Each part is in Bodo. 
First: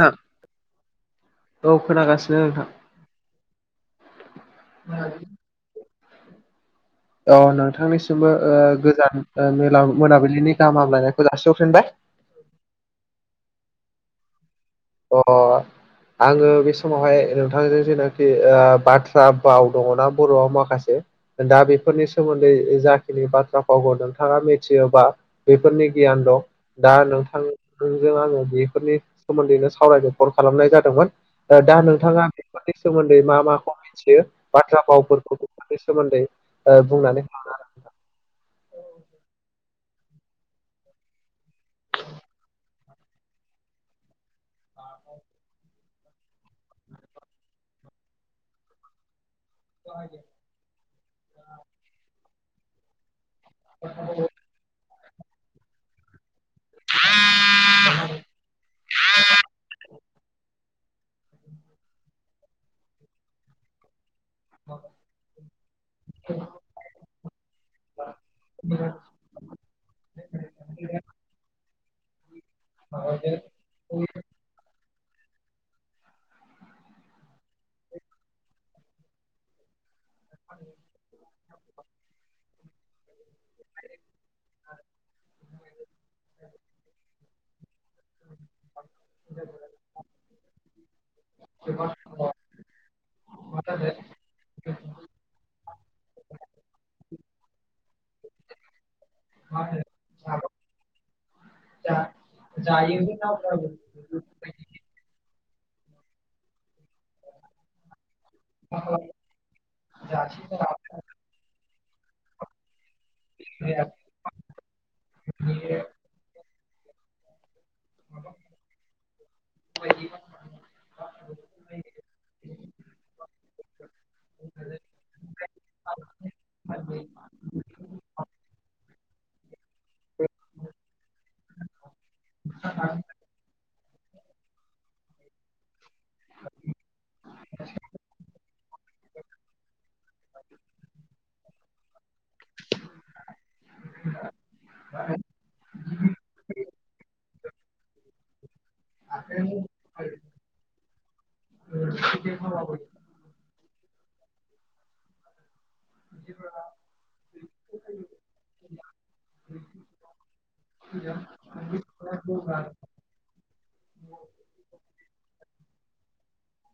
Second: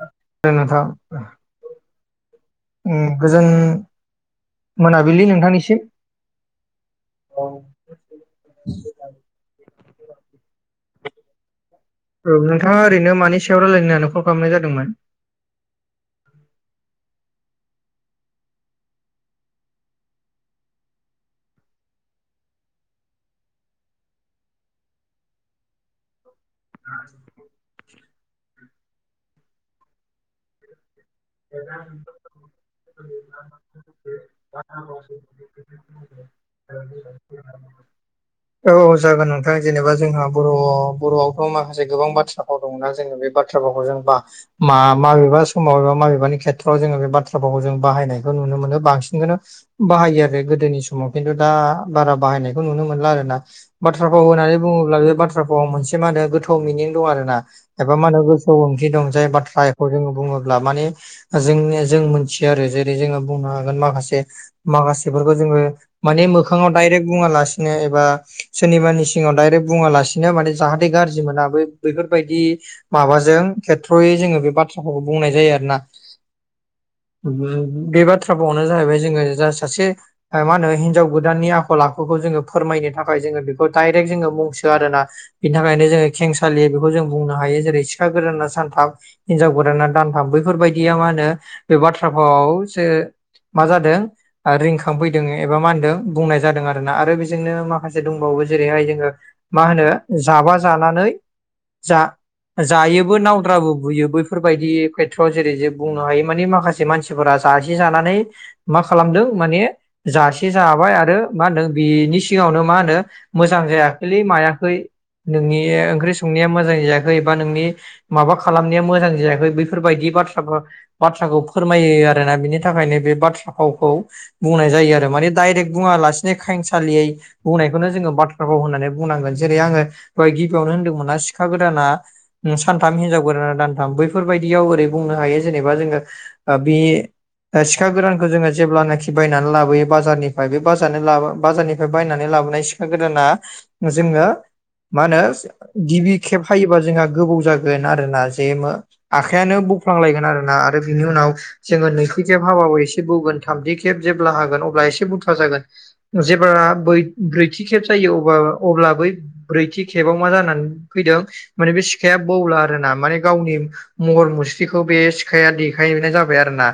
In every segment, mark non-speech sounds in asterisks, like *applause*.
नोंथां नोंथां औ खोनागासिनो नोंथां। उम्म गोजोन नोंथां मोनाबिलि नोंथांनिसिम। औ नोंथांनिसिमबो ओ गोजान ओ मोला मोनाबिलिनि गाहाम लायनायखौ जासिहफिनबाय। औ नोंथाङा ओरैनो मानि सायाव रायलायनो होननानै कल खालामनाय जादोंमोन? अ आंङो बे समावहाय नोंथांजों जेनाखि ओ बाथ्रा भाव दङना बर'आव माखासे दा बेफोरनि सोमोन्दै जाखिनि बाथ्रा फावखौ नोंथाङा मिथियोबा बेफोरनि गियान दं। दा नोंथांजों आंङो बेफोरनि सोमोन्दैनो सावरायनो कल खालामनाय जादोंमोन। दा नोंथाङा बेफोरनि सोमोन्दै मा माखौ मिथियो बाथ्रा भावफोरखौ बेफोरनि सोमोन्दै *unintelligible* ओ बुंनानै औ औ जागोन नोंथां जेनेबा जोंहा बर' बर'आवथ' माखासे गोबां बाथ्रा दं जों बे बाथ्राफोरखौ जों माबेबा समावबा माबेबा खेथ्र आव बे बाथ्रा फावखौ बाहायनायखौ नुनो मोन बांसिनखोनो बाहायो आरो गोदोनि समाव समाव खिन्थु दा बारा बाहायनायखौ नुनो मोनला आरोना बाथ्रा भाव होननानै बुङोब्ला बे बाथ्रा बाथ्रा भावाव मोनसे मा होनो गोथ थौ मिनिं दं आरो ना एबा मा होनो गोसौ ओंथि दं जाय बाथ्राखौ जोंङो बुङोब्ला माने जोंनि जों मोनथियो आरो जेरै जों बुंनो हागोन माखासे माखासेफोरखौ जोङो माने मोखाङाव दडाइरेक्ट बुङा लासिनो एबा सोरनिबानिसि सिङाव दडायरेक्ट बुङालासिनो माने जाहाथे गाज्रि मोना बै बेैफोरबायदि माबाजों खेथ्र'यै जोङो बे बाथ्राखौ बुंनाय जायो आरो ना। बे बाथ्रा भाव आनो जाहैबाय जोङो जा सासे ओ मा होनो हिनजाव गोदाननि आखल आखुखौ जोङो फोरमायनो थाखाय जोङो बेखौ डाइरेक्ट जोङो मुंसो आरोना बिनि थाखायनो जोङो खेंसालियै बेखौ जों बुंनो हायो जेरै सिखा गोदाना सानथाम हिनजाव गोदाना दानथाम बैफोरबायदिया मा होनो बे बाथ्राफ्राव जे मा जादों रिंखांफैदों एबा मा होनदों बुंनाय जादों आरोना आरो बेजोंनो मा माखासे दंबावो जेरैहाय जोङो मा होनो जाबा जानानै जा जायोबो नावद्राबो बुयो बैफोर फोरबायदि खेथ्रआव जेरै जे बुंनो हायो माने माखासे मानसिफोरा जासि जानानै मा खालामदों माने जासे जाबाय आरो मा होनदों बेनि सिगावनो मा होनो मोजां जायाखैलै मायाखै नोंनि ओंख्रि संनाया मोजां जायाखै बा नोंनि माबा खालामनाया मोजां जायाखै बेफोरबायदि बाथ्राफा बाथ्राखौ फोरमायो आरोना बिनि थाखायनो बे बाथ्रा फावखौ बुंनाय जायो आरो माने दडाइरेक्ट बुङालासिनो खेंसालियै बुंनायखौनो जोङो बाथ्राफाव होननानै बुंनांगोन जेरै आङो बेाय गिबियावनो होनदोंमोना सिखा गोदाना सानथाम हिनजाव गोदाना दानथाम बै बेफोरबायदियाव ओरै बुंनो हायो जेनेबा जोङो ओ बे दा सिखा गोरानखौ जोङो जेब्लानाखि बायनानै लाबोयो बाजारनिफ्राय बे बाजारनिफ्राय फ्राय बायनानै लाबोनाय सिखा गोदाना जोङो मा होनो गिबि खेब हायोबा जोंहा गोबाव जागोन आरोना जे मा आखायानो बौफ्लांलायगोन आरोना आरो बिनि उनाव जोङो नैथि खेब हाबा बो एसे बौगोन थामथि खेब जेब्ला हागोन अब्ला एसे बुथुवा जागोन जेब्ला बै ब्रैथि खेब जायो अबा अब्ला बै ब्रैथि खेबाव मा जानानै फैदों माने बे सिखाया बौला आरो ना माने गावनि महर मुस्रिखौ बे सिखाया देखायनाय जाबाय आरो ना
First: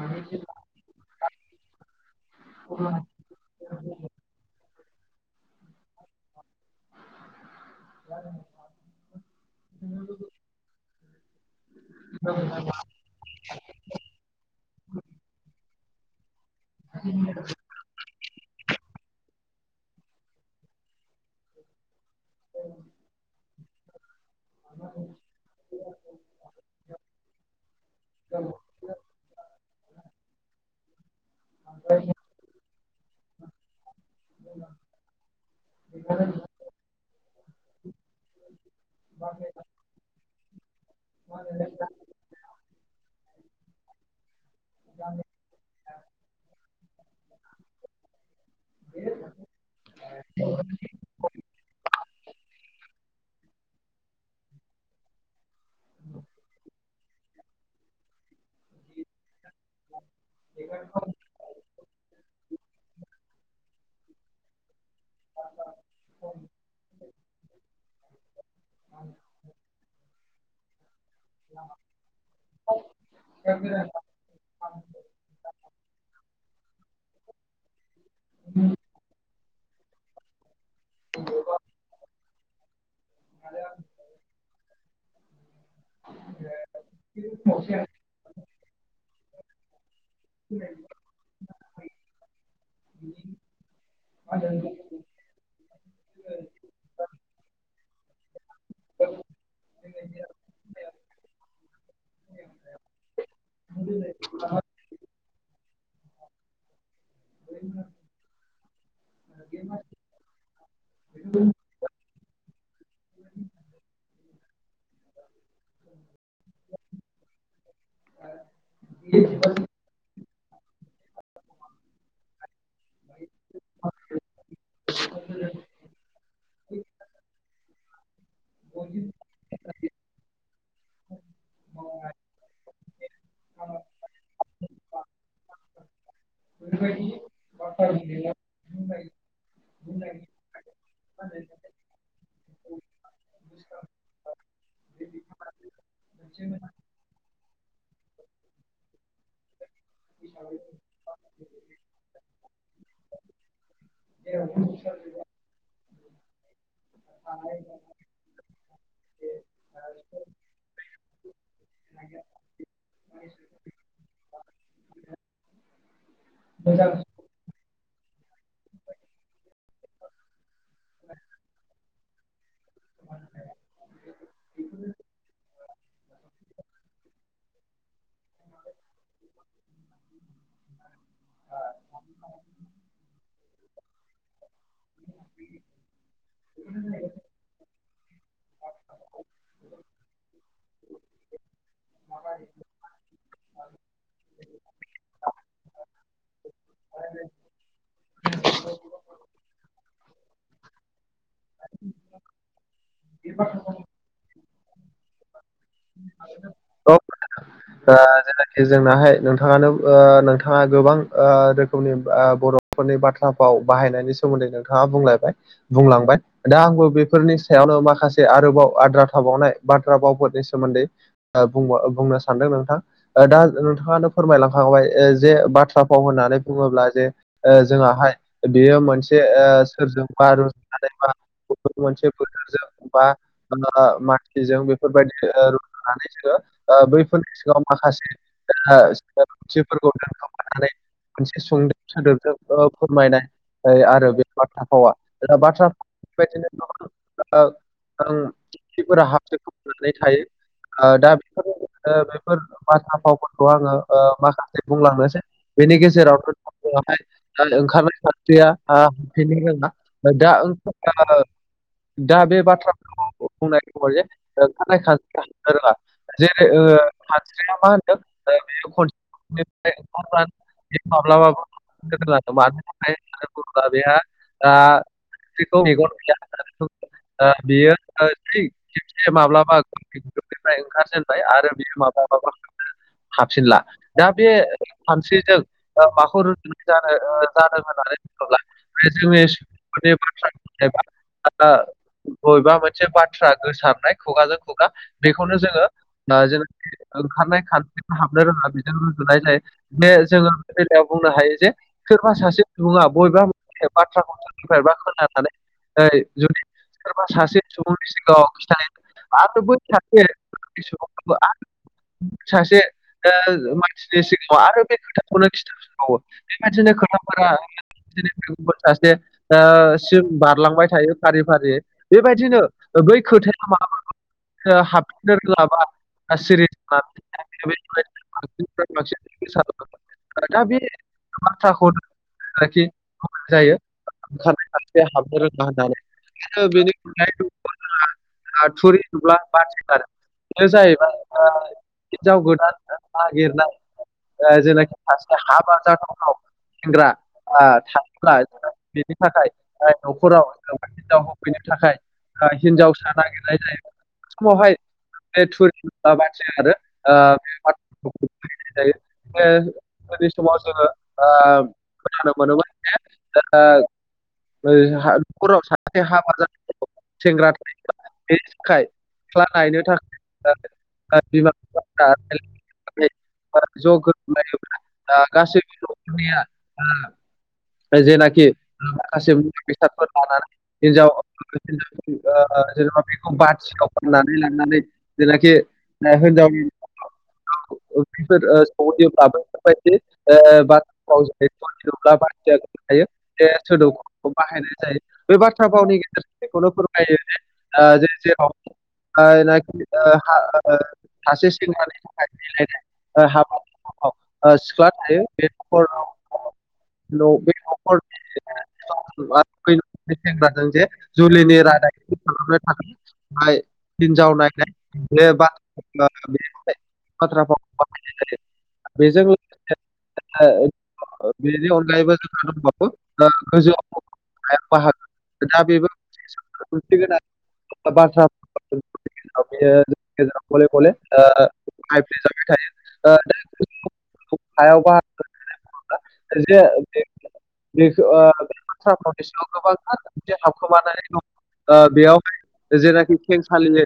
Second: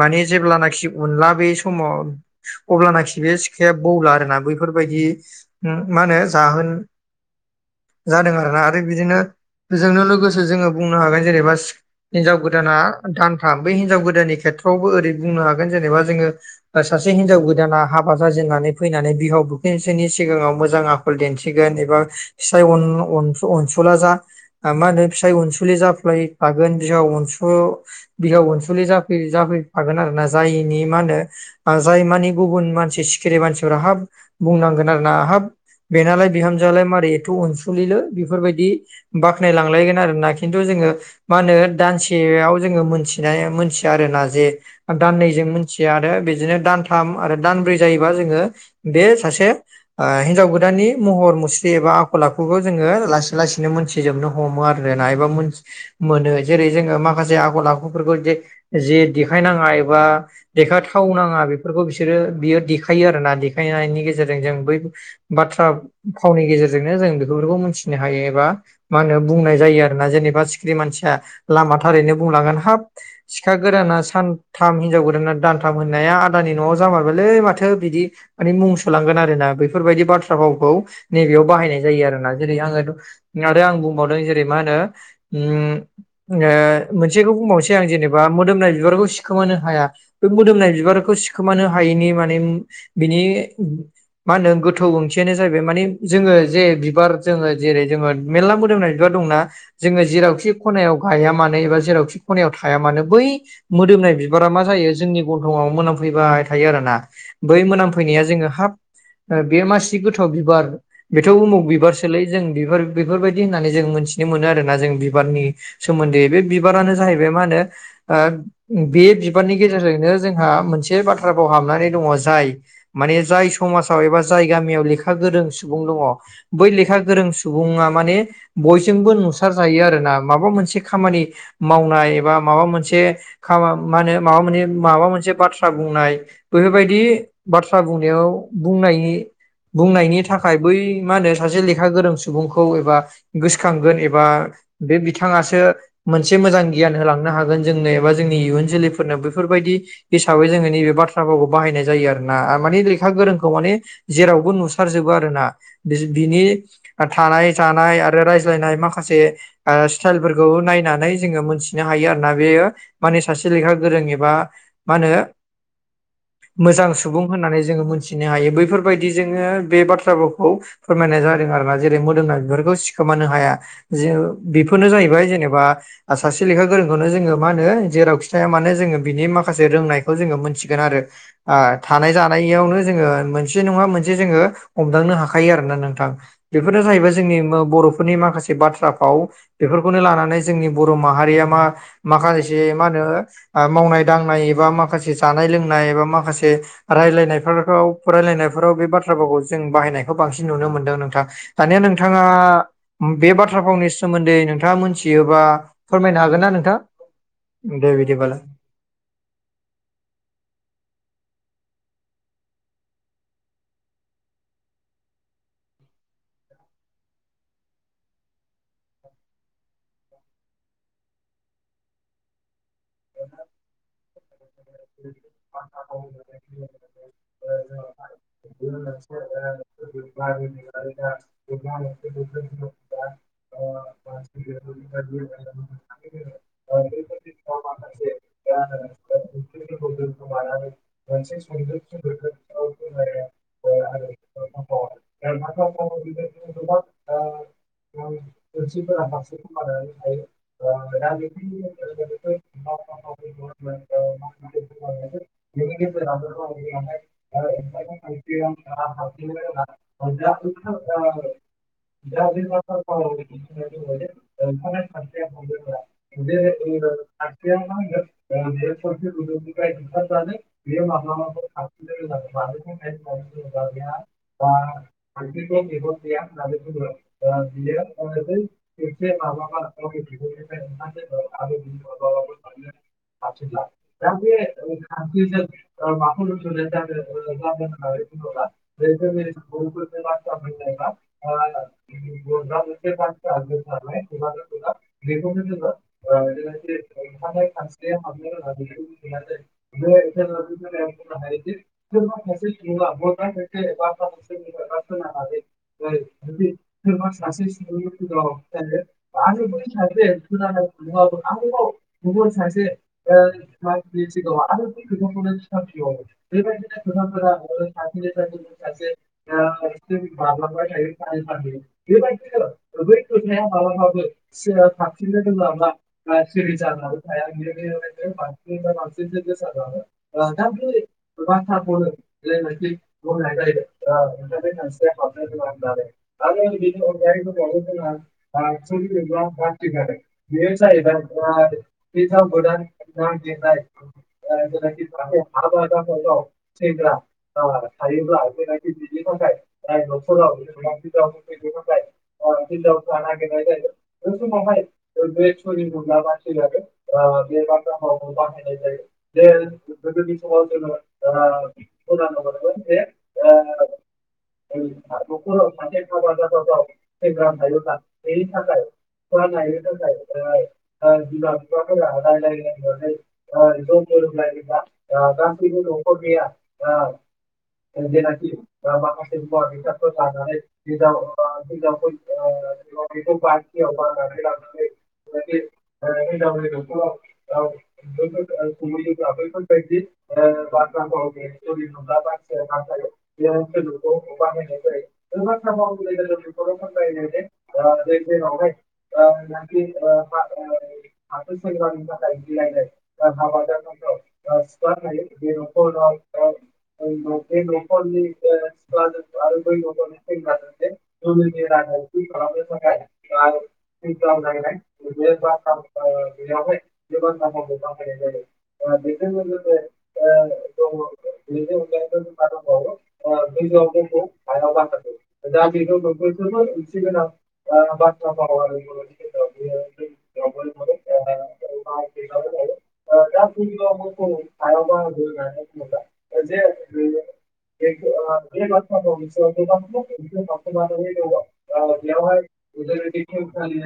माने जेब्लानाखि उनला बे समाव अब्लानाखि बे सिखाया बौला आरोना बै फोरबायदि माहोनो जाहोन जादों आरोना। आरो बिदिनो बेजोंनो लोगोसे जोङो बुंनो हागोन जेनेबा हिनजाव गोदाना दानथाम। बै हिनजाव गोदाननि खेथ्रआवबो ओरै बुंनो हागोन जेनेबा जोङो सासे हिन्जाव गोदाना हाबा जाजेननानै फैनानै बिहाव बुखुनजोनि सिगाङाव मोजां आखल दिन्थिगोन एबा फिसाय अन-अनसुला जा मा होनो फिसाय अनसुलि जाफ्लायो फागोन बिहाव अनसु बिहाव अनसुलि जाफै जाफैफागोन आरोना जायिनि मा होनो जाय मानि गुबुन मानसि सिखिरि मानसिफोरा हाब बुंनांगोन आरो ना आ हाब बेनालाय बिहामजोआालाय मारै एथ' अनसुलिलै बेफोरबायदि बाख्नायलांलायगोन आरोना खिन्थु जोङो मा होनो दानसेयाव जोङो मोनथिनाय मिनथिया आरोना जे दाननैजों मोनथिया आरो बिदिनो दान थाम आरो दानब्रै जायोबा जोङो बे सासे हिनजाव ओ गोदाननि महर मुस्रि एबा आखल आखुखौ जोङो लासै लासैनो मोनथिजोबनो हमो आरो ना एबा मोनो जेरै जोङो माखासे आखल आखुफोरखौ जे-जे देखायनाङा एबा देखायथावनाङा बे फोरखौ बिसोरो बियो देखायो आरो ना देखायनायनि गेजेरजों जों बै बाथ्रा फावनि गेजेरजोंनो जों बेफोरखौ मिथिनो हायो एबा मा होनो बुंनाय जायो आरोना जेनेबा सिखिरि मानसिया लामा थारैनो बुंलांगोन हाब सिखा गोदाना सानथाम हिनजाव गोदाना दानथाम होननाया आदानि न'आव जामारबायलै माथो बिदि माने मुंसुलांगोन आरोना। बेफोरबायदि बाथ्रा भावखौ नैबेयाव बाहायनाय जायो आरोना। जेरै आङो आरो आं बुंबावदों जेरै मा होनो उम ओ मोनसेखौ बुंबावनोसै आं जेनेबा मोदोमनाय बिबारखौ सिखोमानो हाया बे मोदोमनाय बिबारखौ सिखोमानो हायैनि माने बिनि मा होनो गोथौ ओंथियानो जाहैबाय माने जोङो जे बिबार जोङो जेरै जोङो मेरला मोदोमनाय बिबार दंना जोङो जेरावखि खनायाव गाया मानो एबा जेखि ख'नायाव थाया मानो बै मोदोमनाय बिबारा मा जायो जोंनि ग थंआव मोनामफैबाय थायो आरो ना बै मोनामफैनाया जोङो हाब बे मासि गोथाव बिबार बेथ' उमुख बिबारसोलै जों बिबार बेफोरबायदि होननानै जों मोनथि मोनो आरोना जों बिबारनि सोमोन्दै। बे बिबारानो जाहैबाय मा होनो ओ बे बिबारनि गेजेरजोंनो जोंहा मोनसे बाथ्राखौाव हाबनानै दङ जाय माने जाय समाजाव एबा जाय गामियाव लेखा गोरों सुबुं दङ बै लेखा गोरों सुबुङा माने बयजोंबो नुसारजायो आरो ना माबा मोनसे खामानि मावनाय एबा माबा मोनसे खा माहोनो माबा माने माबा मोनसे बाथ्रा बुंनाय बेफोरबायदि बाथ्रा बुंनायाव बुंनायनि बुंनायनि थाखाय बै मा होनो सासे लेखा गोरों सुबुंखौ एबा गोसोखांगोन एबा बे बिथाङासो मोनसे मोजां गियान होलांनो हागोन जोंनो एबा जोंनि इयुन जोलैफोरनो बेफोरबायदि। हिसाबै जोङो नैबे बाथ्राभावखौ बाहायनाय जायो आरो ना आ माने लेखा गोरोंखौ माने जेरावबो नुसारजोबा आरो ना बि बिनि आ थानाय थानाय आ आरो रायज्लायनाय माखासे आ स्टाइलफोरखौ नायना नानै जोङो मोनथिनो हायो आरोना बेयो माने सासे लेखा गोरों एबा मा होनो मोजां सुबुं होननानै जोङो मोनथिनो हायो बैफोरबायदि जोङो बे बाथ्राफोरखौ फोरमायनाय जादों आरो ना। जेरै मोदोमनाय बिबारखौ सिखोमानो हाया जे बेफोरनो जाहैबाय जेनेबा ओ सासे लेखा गोरोंखौनो जोङो मा होनो जेरावखि थाया मानो जोङो बिनि माखासे रोंनायखौ जोङो मोनथिगोन आरो। आ थानाय जानायावनो जोङो मोनसे नङा मोनसे जोङो हमदांनो हाखायो आरो ना नोंथां। बेफोरनो जाहैबाय जोंनि मो बर'फोरनि माखासे बाथ्रा फाव बेफोरखौनो लानानै जोंनि बर' माहारिया मा माखासे मा होनो आ मावनाय-दांनाय एबा माखासे जानाय लोंनाय एबा माखासे रायलायनायफोरखौ फरायलायनायफोराव बे बाथ्राफोरखौ जों बाहायनायखौ बांसिन नुनो मोनदों नोंथां। दानिया नोंथाङा बे बाथ्रा फावनि सोमोन्दै नोंथाङा मोनथियोबा फोरमायनो हागोन ना नोंथां? औ ओ दे बिदिबालाय। जेनाखि जोंनाहाय नोंथाङानो ओ नोंथाङा गोबां ओ रोखोमनि ओ बर' फोरनि बाथ्रा भाव बाहायनायनि सोमोन्दै नोंथाङा बुंलायबाय बुंलांबाय। दा आंबो बेफोरनि सायावनो माखासे आरोबाव आद्रा थाबावनाय बाथ्रा बावफोरनि स सोमोन्दै ओ बुंबो बुंनो सानदों नोंथां ओ दा नोंथाङानो फोरमायलां। आंलाय ओ जे बाथ्रा फाव होननानै बुङोब्ला जे ओ जोंआहाय बेयो मोनसे ओ सोरजोंबा रुजुजानाय बा गुबुन मोनसे बोथोरजों बा ओ मानसिजों बेफोरबायदि ओ रुजुनानै जोङो ओ बैफोरनि सिगाङाव माखासे ओ *unintelligible* फोरखौ दोनखोमानानै मोनसे सुंदोब सोदोबजों ओ फोरमायनाय। ओ आरो बे बाथ्रा फावा ओ बाथ्रा बेबादिनो ओ ओं। खिफोरा *unintelligible* थायो ओ दा बेफोर ओ बेफोर बाथ्रा फावफोरखौ आङो ओ माखासे बुंलांनोसै। बेनि गेजेरावनोहाय बेवहाय ओंखारनो सिया आ *unintelligible* दा बे बाथ्राफोरखौ बुंनाय खबर जे ओंखारनाय खानस्रिया हाबनो रोङा जेरै ओ खानस्रिङा मा होनदों ओ बे बि खनसे ओ ओंखारबानो बे माब्लाबो हाबनो रोङा मानो थाखाय होनना बुङोब्ला बेहा आ *unintelligible* गैया होननानै ओ बुं बियो ओ बै खेबसे माब्ला *unintelligible* ओंखारजेनबाय आरो बेयो माब्लाबाबो हाबफिनला दा बे सानस्रिजों ओ माखौ रों जानो ओ जादों होननानै ओ जोंनि माने बाथ्रा खोनदोबा ओ बबेबा मोनसे बाथ्रा गोसारनाय खुगाजों खुगा बेखौनो जोङो ओ जेनिखि ओंखारनाय खानस्रिखौ हाबनो रोङा बेजों रुजुनाय जायो। बे जोङो बे बेलायाव बुंनो हायो जे सोरबा सासे सुबुङा बबेबा बाथ्राखौ सोरबाबा खोनाजानाय ओइ जुदि सोरबा सासे सुबुंनि सिगाङाव खिथानाय आरो बै सासे सुबुंखोबो आरो सासे ओ मानसि जेसिगाङाव आरो बे खोथाखौनो खिथाफिनबावो बेबायदिनो खोथाफोरा *unintelligible* सासे ओ सिम बारलांबाय। थायो फारि फारि बे बेबायदिनो बादिनो बै बै‌ खोथाया मालाबाबो *unintelligible* माबा हाबफिननो रोङाबा बांसिनसो सिरि बांसिननिफ्राय बांसिन गोसा गाबो ओ गोसारलाङो दा बे बाथ्रा बाथ्राखौ बुंदों जायनाखि जायनोखि बुंनाय जायो ओंखारनाय सानस्रिया खानसिया हाबनो रोङा रोड़ा होननानै आरो बेनि बिनि अनगायै बो दंबावो जोंहा दा थुरि नुब्ला बाथि गारो बे जाहैबाय ओ हिनजाव गोदान नागिरनाय *unintelligible* ओ जेनाखि सासे हाबा जाथावथाव सेंग्रा ओ थायोब्ला जों *unintelligible* बेनि थाखाय ओ न'खराव जों हिनजाव होफैनो थाखाय ओ हिनजावसा नागिरनाय जायो। *unintelligible* समावहाय बे समाव बे थुरिनुबा थुरि नुब्ला बाथी मानसि लागोन गारो ओ बे भावखौ बाथ्रा बाहायनाय जायो भावखौ बाहायनाय जे जायो गोदोनि उन्दै जों समाव जोङो ओ मोनोमोन खोनानो जे मोनोमोन जे ओ न'खराव सासे हाबा जानाय सेंग्रा थानाय बेनि थाखाय सिख्लानायनो थाखाय रायलायलायनानै *unintelligible* ज' गोरोब गोरोबलायोब्ला लायोब्ला गासैबो नखरनिया जेनाखि माखासे बेसादफोर लानानै हिनजाव हिनजावफोरखौ जेनेबा बेखौ बाथि सिखाव बाहेरायाव फाननानै लांनानै जेनाखि हिनजावनि ओंख्रिफोर ओ *unintelligible* सौहैयोब्ला बैफोरबायदि ओ बाथ्राफाव बाथ्राखौ जेरै बाथिया थायो बे सोदोबखौ बाहायनाय *unintelligible* *unintelligible* *unintelligible* जायो बे बाथ्रा फावनि गेजेरजों बेखौनो फोरमायो ओ जे जेराव जायनाखि ओ हा ओ सासे सेंग्रानि थाखाय मिलायनाय ओ हाबा समाव जाथाव ओ थाव सिख्ला थायो बे नखराव बे नखरनि सिख्लाजों *unintelligible* फै सेंग्राजों जे जुलिनि रादाय खालामनो थाखाय हिनजाव नायनाय बे बाथ्रा बे *unintelligible* बाथ्रा फावखौ बाहायनाय जायो बेजों लोगोसे *unintelligible* बेनि अनगायैबो जोंहा दंबावो ओ गोजौआव *unintelligible* बाहागो दा बेबो मोनसे ओंथि गोनां बाथ्रा बियो *unintelligible* *unintelligible* दा गोजौआव मोफौ *unintelligible* होनोब्ला जे बे बेखौ ओ बे बाथ्राफोरावनि *unintelligible* सिङाव गोबांथार मोनसे हाबखोमानानै दं ओ *unintelligible* बेयावहाय जेनाखि खेंसालियै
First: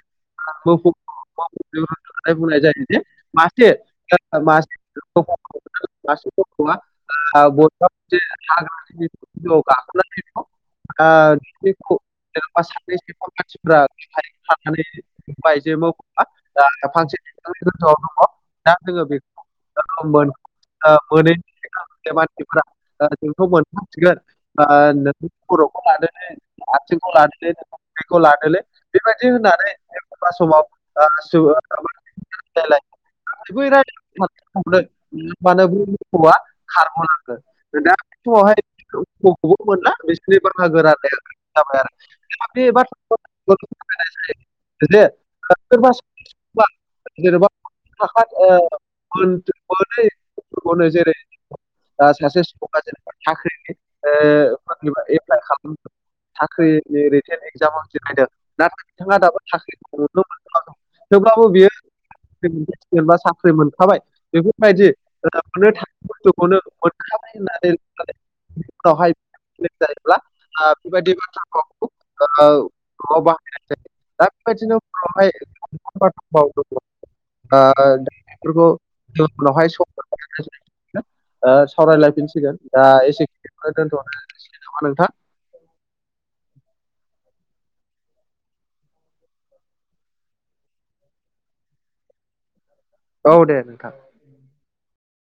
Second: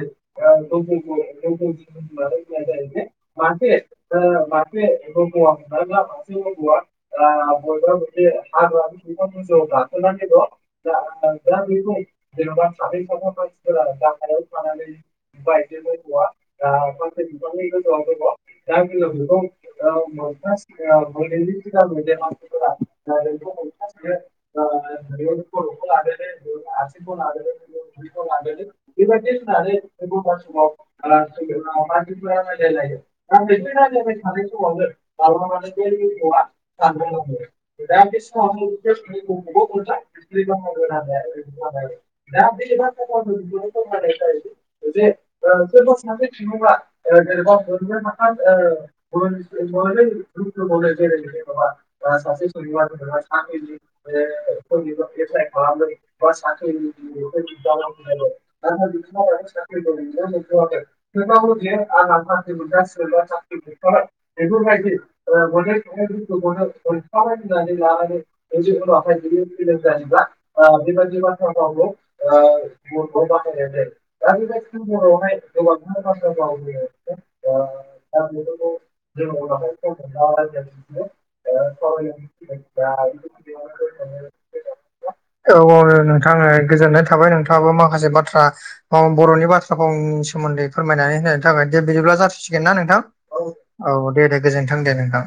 मोफौ मोफौ होननानै बुंनाय जायो जे मासे ओ ओ मासे मोफौ मासे गथ'आ *unintelligible* आ बबेबा बयबा मोनसे हाग्रा जिबआव गाखोनानै मोनसे दङ *unintelligible* *unintelligible* ओ ओमफ्राय बेखौ बे जेनेबा सानैसोखौ मानसिफ्रा थानानै नुबाय जे मोफौआ दा फांसे बिफांनि गोजौआव दं दा जों बेखौ ओ मोन ओ मोनै *unintelligible* *unintelligible* लादोलै नोंनि उदैखौ लादोलै बेबायदि होननानै *unintelligible* एखमबा समाव ओ सुबुं *unintelligible* बै रायलायनो हमदों मानो बै मोसौआ *unintelligible* खारग'लाङो दा बे समावहाय मोसौखौबो मोनला *unintelligible* बिसोरनि बाहागो राननाया जाबाय आरो दा बे बाथ्राखौ *unintelligible* जे सोरबा सोरबा जेनेबा *unintelligible* मोनो जेरै सासे सुबुङा जेनेबा साख्रिनि *unintelligible* जेनेबा एप्लाइ खालामदों साख्रिनि रिटेन एगजाम होसोनायदों *unintelligible* नाथाय बिथाङा दाबो साख्रिखौ मोननो मोनथ'वाखै थेवब्लाबो बियो *unintelligible* जेनेबा साख्रि मोनखाबाय बेफोरबायदि मोननो थाङै *unintelligible* बुस्थुखौनो मोनखाबाय होननानै उनावहाय *unintelligible* जायोब्ला बेबायदि बाथ्राखौ बाहायनाय जायो दा *unintelligible* बेबायदिनो उनावहाय गोबां बाथ्राफोराव दङ बेफोरखौ *unintelligible* उनावहाय स *unintelligible* ओ सावरायलायफिनसिगोन दा एसेखिनिखौनो दोनथ'नोसै नामा नोंथां। औ औ नोंथां ओ गोजोननाय थाबाय नोंथाङाबो माखासे बाथ्रा बर'नि बाथ्रा फावनि सोमोन्दै फोरमायनानै होननि थाखाय दे बिदिब्ला जासिगोन ना नोंथां। औ दे नोंथां औ दे दे गोजोनथों दे नोंथां।